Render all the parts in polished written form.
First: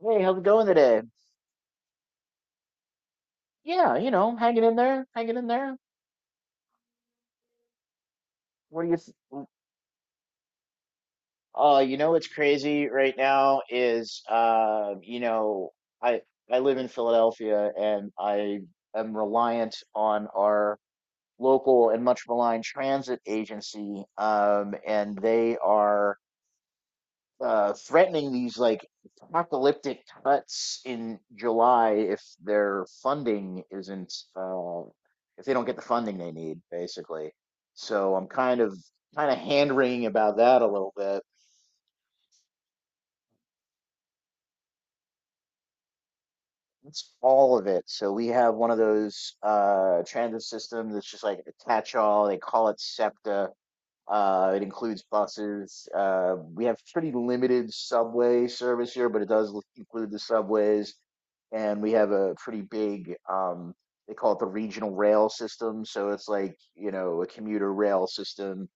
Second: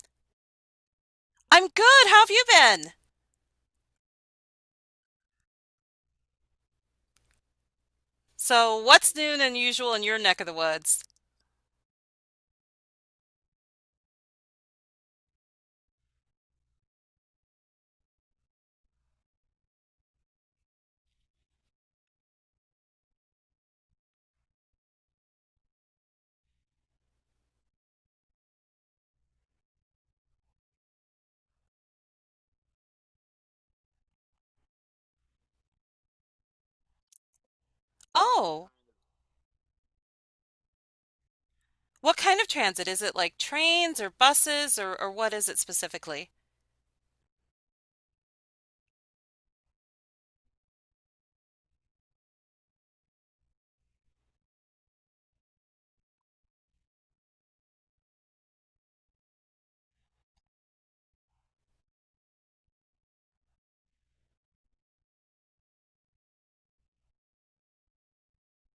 Hey, how's it going today? I'm good. How have you been? Yeah, you know, hanging in there, hanging in there. So, What do you th what's new and unusual in your neck of the woods? What's crazy right now is I I live in Philadelphia, and I am reliant on our local and much maligned transit agency. And they are threatening these like apocalyptic cuts in July if their funding isn't if they don't get the funding they need, basically. So I'm kind Oh, of kind of hand wringing about that a little bit. what kind of transit? Is it like trains or buses or what is it specifically? That's all of it. So we have one of those transit systems that's just like a catch-all. They call it SEPTA. It includes buses. We have pretty limited subway service here, but it does include the subways. And we have a pretty big they call it the regional rail system. So it's like, a commuter rail system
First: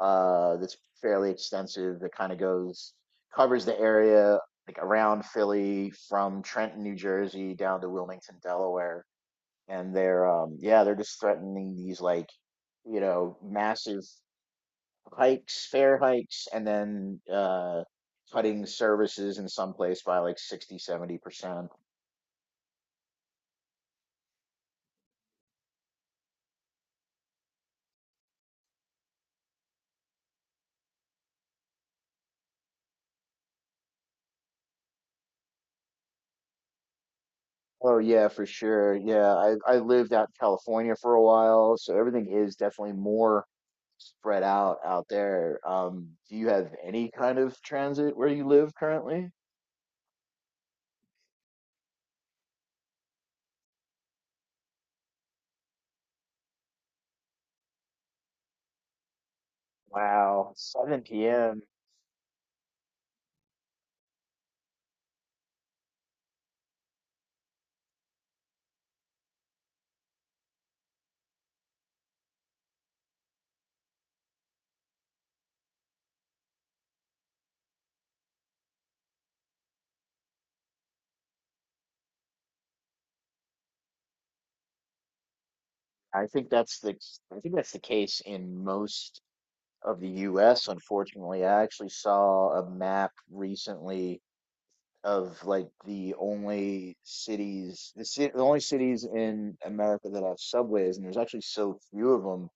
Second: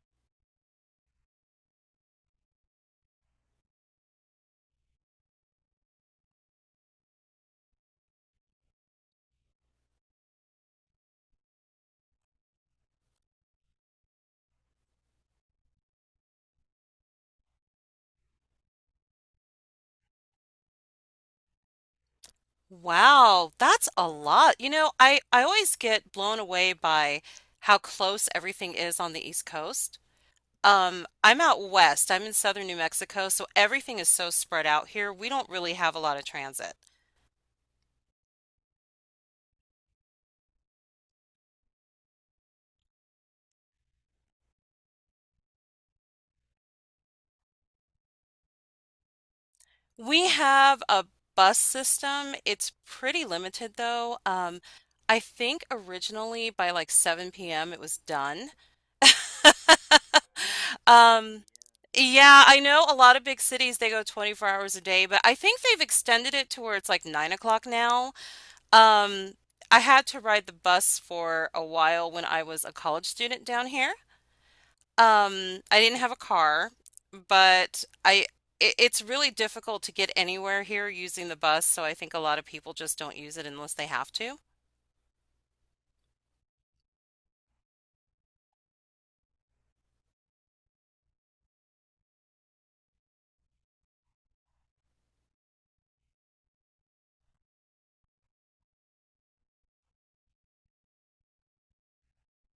that's fairly extensive, that kind of goes covers the area like around Philly from Trenton, New Jersey down to Wilmington, Delaware. And they're, yeah, they're just threatening these like, massive hikes fare hikes, and then cutting services in some place by like 60, 70%. Wow, that's a lot. You know, I always get blown away by how close everything is on the East Coast. I'm out west. I'm in southern New Mexico, so everything is so spread out here. We don't really have a lot of transit. Oh yeah, for sure. Yeah, I lived out in California for a while, so everything is definitely more spread out out there. Do you have any kind of transit where you live currently? We have a bus system. It's pretty limited though. I think originally by like 7 p.m. it was done. Wow, 7 Um, p.m. yeah, I know a lot of big cities they go 24 hours a day, but I think they've extended it to where it's like 9 o'clock now. Um, I had to ride the bus for a while when I was a college student down here. I didn't have a car, but it's really difficult to get anywhere here using the bus, so I think a lot of people just don't use it unless they have to. I think that's the I think that's the case in most of the US, unfortunately. I actually saw a map recently of like the only cities, the only cities in America that have subways, and there's actually so few of them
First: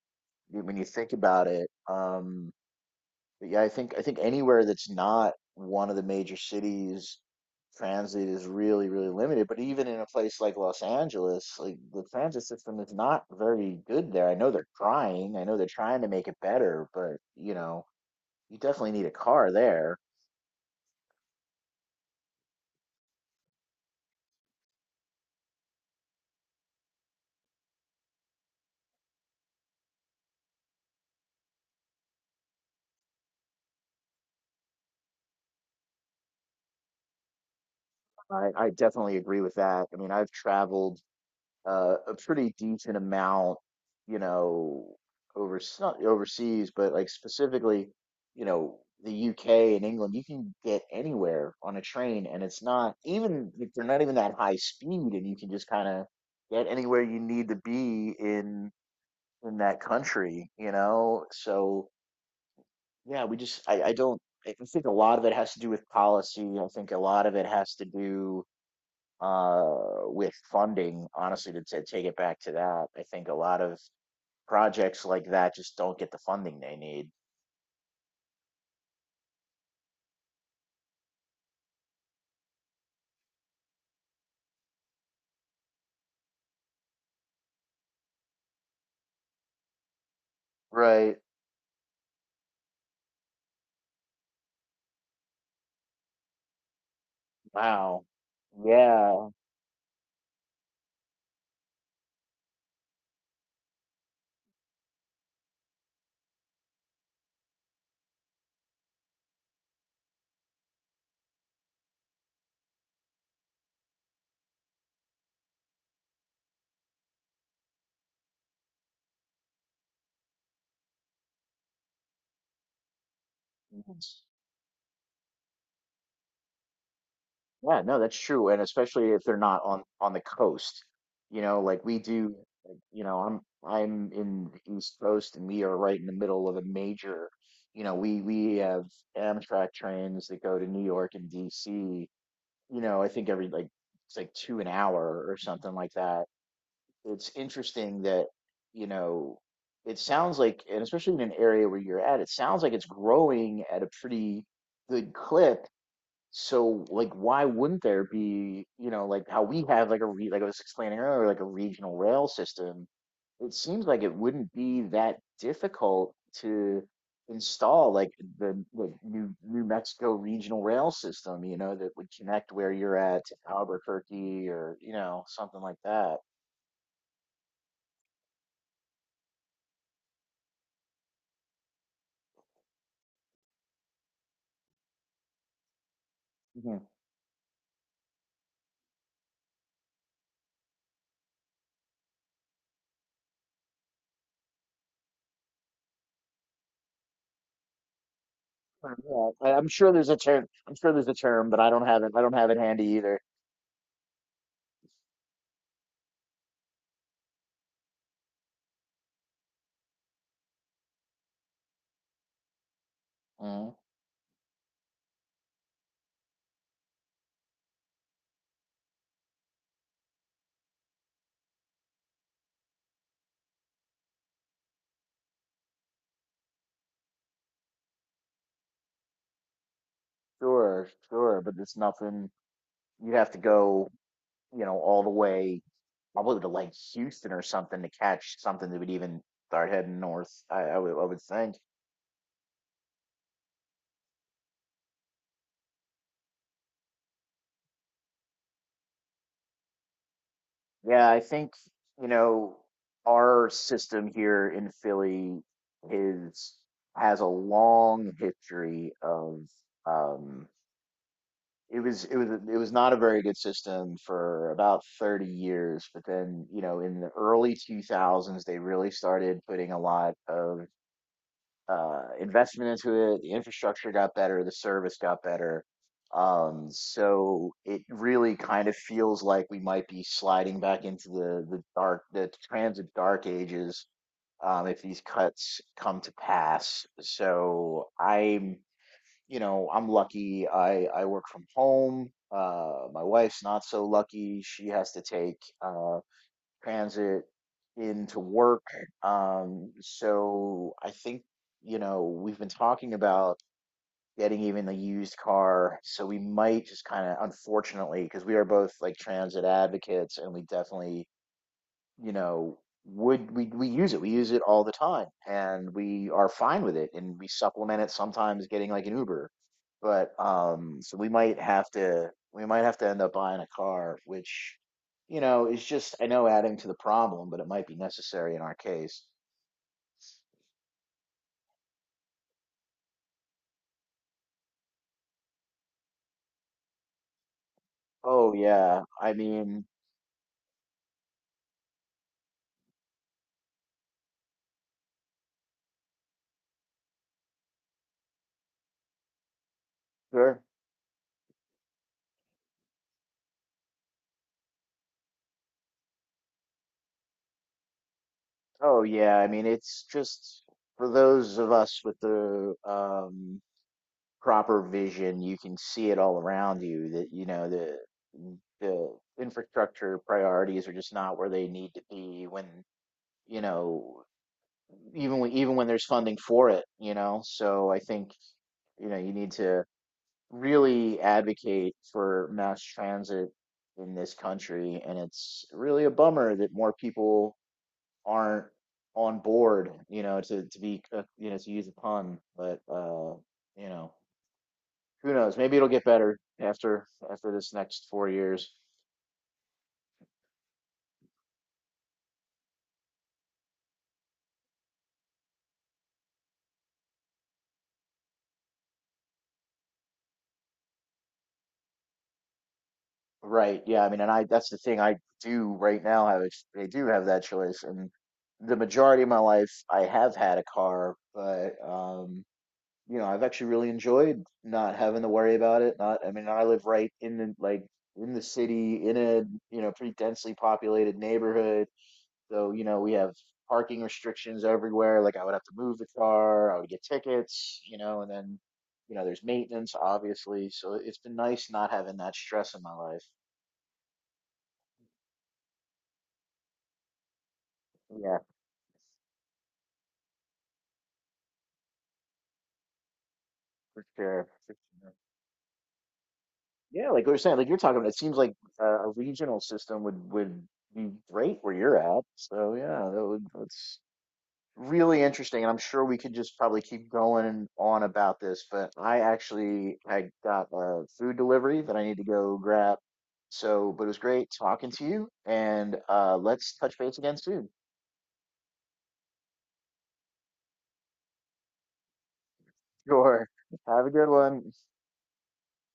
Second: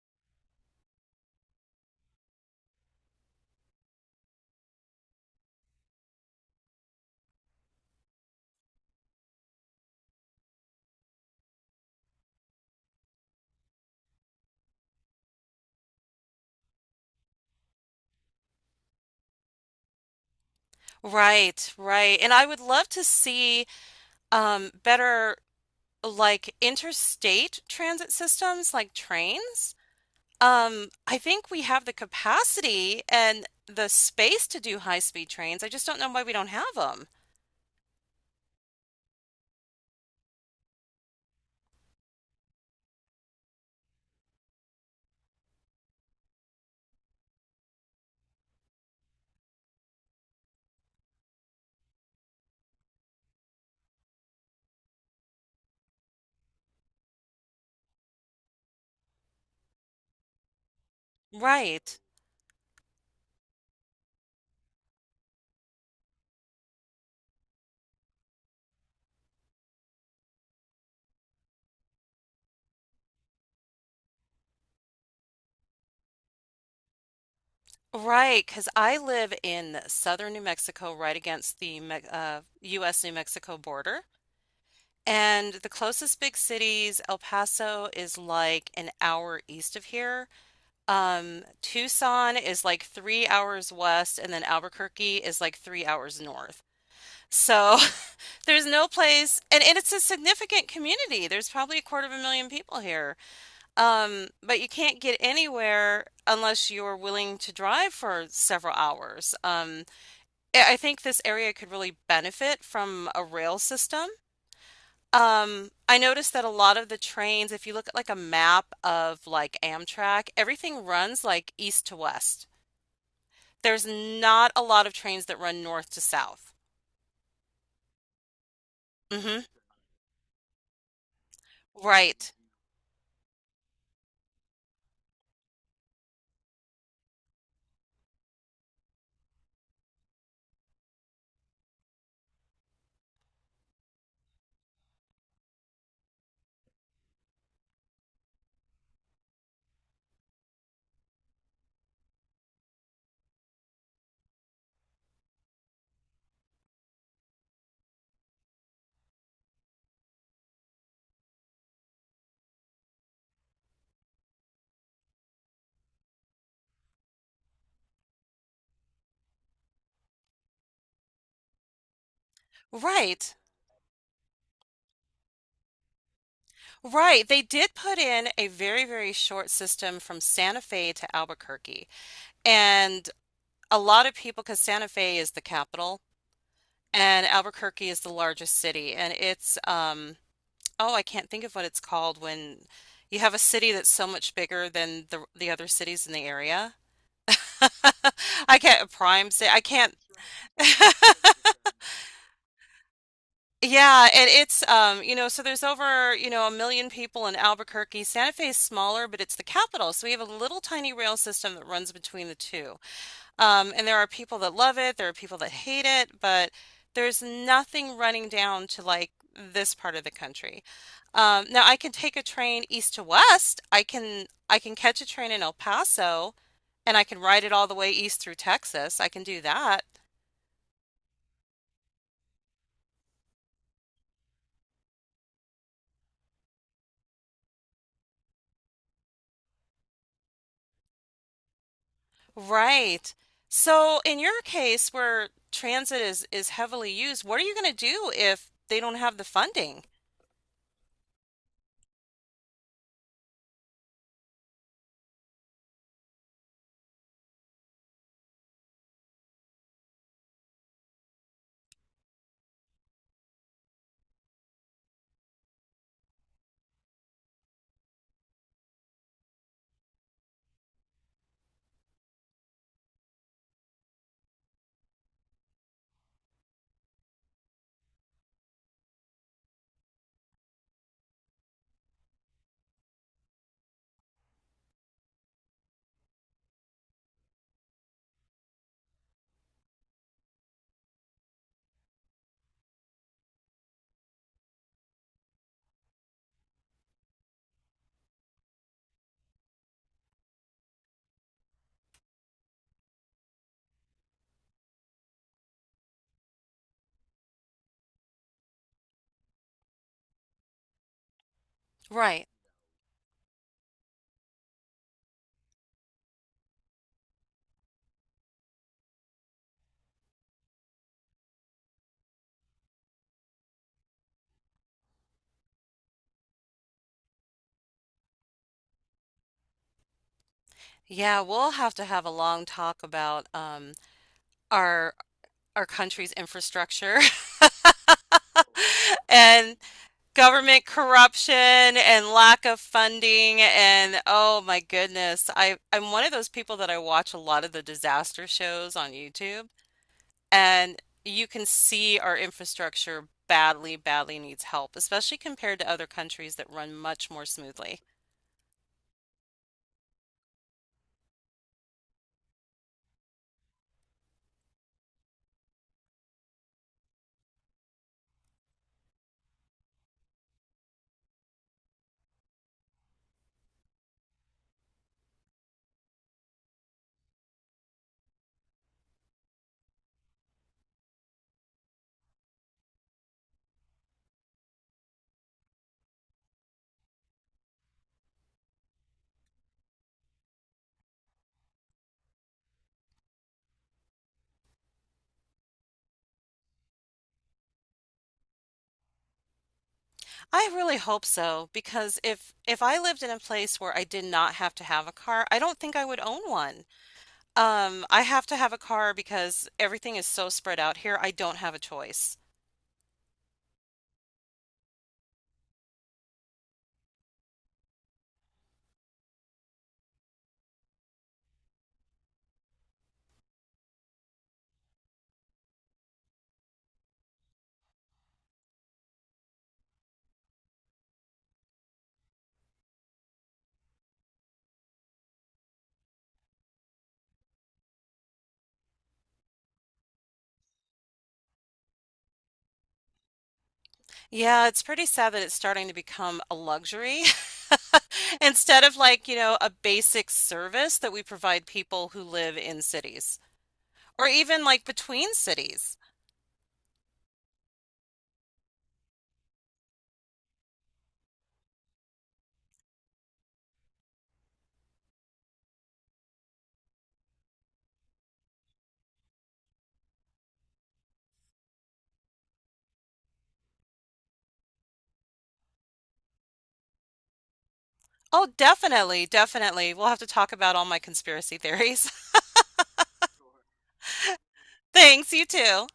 when you think about it. But yeah, I think anywhere that's not one of the major cities, transit is really, really limited. But even in a place like Los Angeles, like the transit system is not very good there. I know they're trying. I know they're trying to make it better, but you know, you definitely need a car there. Right, right. And I would love to see better like interstate transit systems like trains. I think we have the capacity and the space to do high-speed trains. I just don't know why we don't have them. I definitely agree with that. I mean, I've traveled a pretty decent amount, you know, over not overseas, but like specifically, you know, the UK and England, you can get anywhere on a train, and it's not even if they're not even that high speed, and you can just kind of get anywhere you need to be in that country, you know. So Right. yeah, I don't I think a lot of it has to do with policy. I think a lot of it has to do with funding, honestly, to take it back to that. I think a lot of projects like that just don't get the funding they need. Right, because I live in southern New Mexico, right against the Me U.S. New Mexico border. And the closest big cities, El Paso is like an hour east of here. Right. Tucson is like 3 hours west, and then Albuquerque is like 3 hours north. So Wow. there's no Yeah. place, and it's a significant community. There's probably a quarter of a million people here. But you can't get anywhere unless you're willing to drive for several hours. I think this area could really benefit from a rail system. I noticed that a lot of the trains, if you look at like a map of like Amtrak, everything runs like east to west. There's Yes. not a lot of trains that run north to south. Yeah, no, that's true. And especially if they're hmm not on the coast. You know, like we Right. do, like, you know, I'm in the East Coast, and we are right in the middle of a major, you know, we have Amtrak trains that go to New York and DC. You know, I think every like it's like two an hour or something like that. It's interesting that, you know, it sounds like, and especially in an area where you're at, it sounds like it's growing at a pretty good clip. So like, why wouldn't there be, you know, like how we have like like I was explaining earlier, like a regional rail system? It seems like it wouldn't be that difficult to install like the New Mexico regional rail system, you know, that would connect where you're at Right. to Albuquerque, or you know, something like that. Right. They did put in a very, very short system from Santa Fe to Albuquerque. And a lot of people, because Santa Fe is the capital and Albuquerque is the largest city, and it's oh, I can't think of what it's called when you have a city that's so much bigger than the other cities in the area. I can't prime Yeah, say I, I I'm sure can't. there's a term. I'm sure there's a term, but I don't have it. I don't have it handy either. Yeah, and it's you know, so there's over, you know, 1 million people in Albuquerque. Santa Fe is smaller, but it's the capital, so we have a little tiny rail system that runs between the two. Mm, And there are people that love it, there are people that hate it, but there's nothing running down to like this part of the country. Now I can take a train east to west. I can catch a train in El Paso and I can ride it all the way east through Texas. I can do that. sure, sure, but it's nothing. You have to go, you know, all the way probably to like Houston or something to catch something that would even start heading north. I would think. Right. So in your case where transit is heavily used, what are you going to do if they don't have the funding? Yeah, I think, you know, our system here in Philly is has a long history of, um it was not a very good system for about 30 years. But then, you know, in the early 2000s, they really started putting a lot of investment into it. The infrastructure got better, the service got better. So it really kind of feels like we might be sliding back into the transit dark ages, if these cuts come to pass. So I'm, you know, I'm lucky. I work from home. My wife's not so lucky. She has to take transit into work. So I think, you know, we've been talking about getting even a used car. So we might just kind of, unfortunately, because we are both like transit advocates, and we definitely, you Right. know, would we use it? We use it all the time, and we are fine with it, and we supplement it sometimes getting like an Uber. But so we might have to end up buying a car, which you know is just I know adding to the problem, but it might be necessary in our case. Yeah, we'll have to have a long talk about our our country's infrastructure Oh yeah, I and mean, government corruption and lack of funding and oh my goodness I'm one of those people that I watch a lot of the disaster shows on YouTube sure. and you can see our infrastructure badly badly needs help especially compared to other countries that run much more smoothly. Oh yeah, I mean, it's just for those of us with the proper vision, you can see it all around you that, you know, the the infrastructure priorities are just not where they need to be when, you know, even when there's funding for it, you know. So I think, you know, you need to really advocate for mass transit in this country, and it's really a bummer that more people aren't on board, you know, to be, you know, to use a pun, but you know, who knows? Maybe it'll get better after this next four years. I really hope so because if I lived in a place where I did not have to have a car, I don't think I would own one. I have to have a car because everything is so spread out here. I don't have a choice. Right. Yeah. I mean, and I that's the thing. I do have that choice, and the majority of my life I have had a car. But you know, I've actually really enjoyed not having to worry about it. Not, I mean, I live right in the like in the city in a, you know, pretty densely populated neighborhood. So, you know, we have parking restrictions everywhere. Like I would have to move the car, I would get tickets, you know, and then, you know, there's maintenance, obviously. So it's been nice not having that stress in my life. Yeah, it's pretty sad that it's starting to become a luxury Yeah, instead of like, you know, a basic service that we provide people who live in cities for or sure. even For like sure. between cities. Yeah, like we were saying, like you're talking about, it seems like, a regional system would be great where you're at. So yeah, that's really interesting, and I'm sure we could just probably keep going on about this, but I actually had got a food delivery that I need to go grab. So, but it was great talking to you, and let's touch base again soon. Oh, definitely, definitely. We'll have to talk about all my conspiracy theories. Sure. Have a good one. Thanks, you too.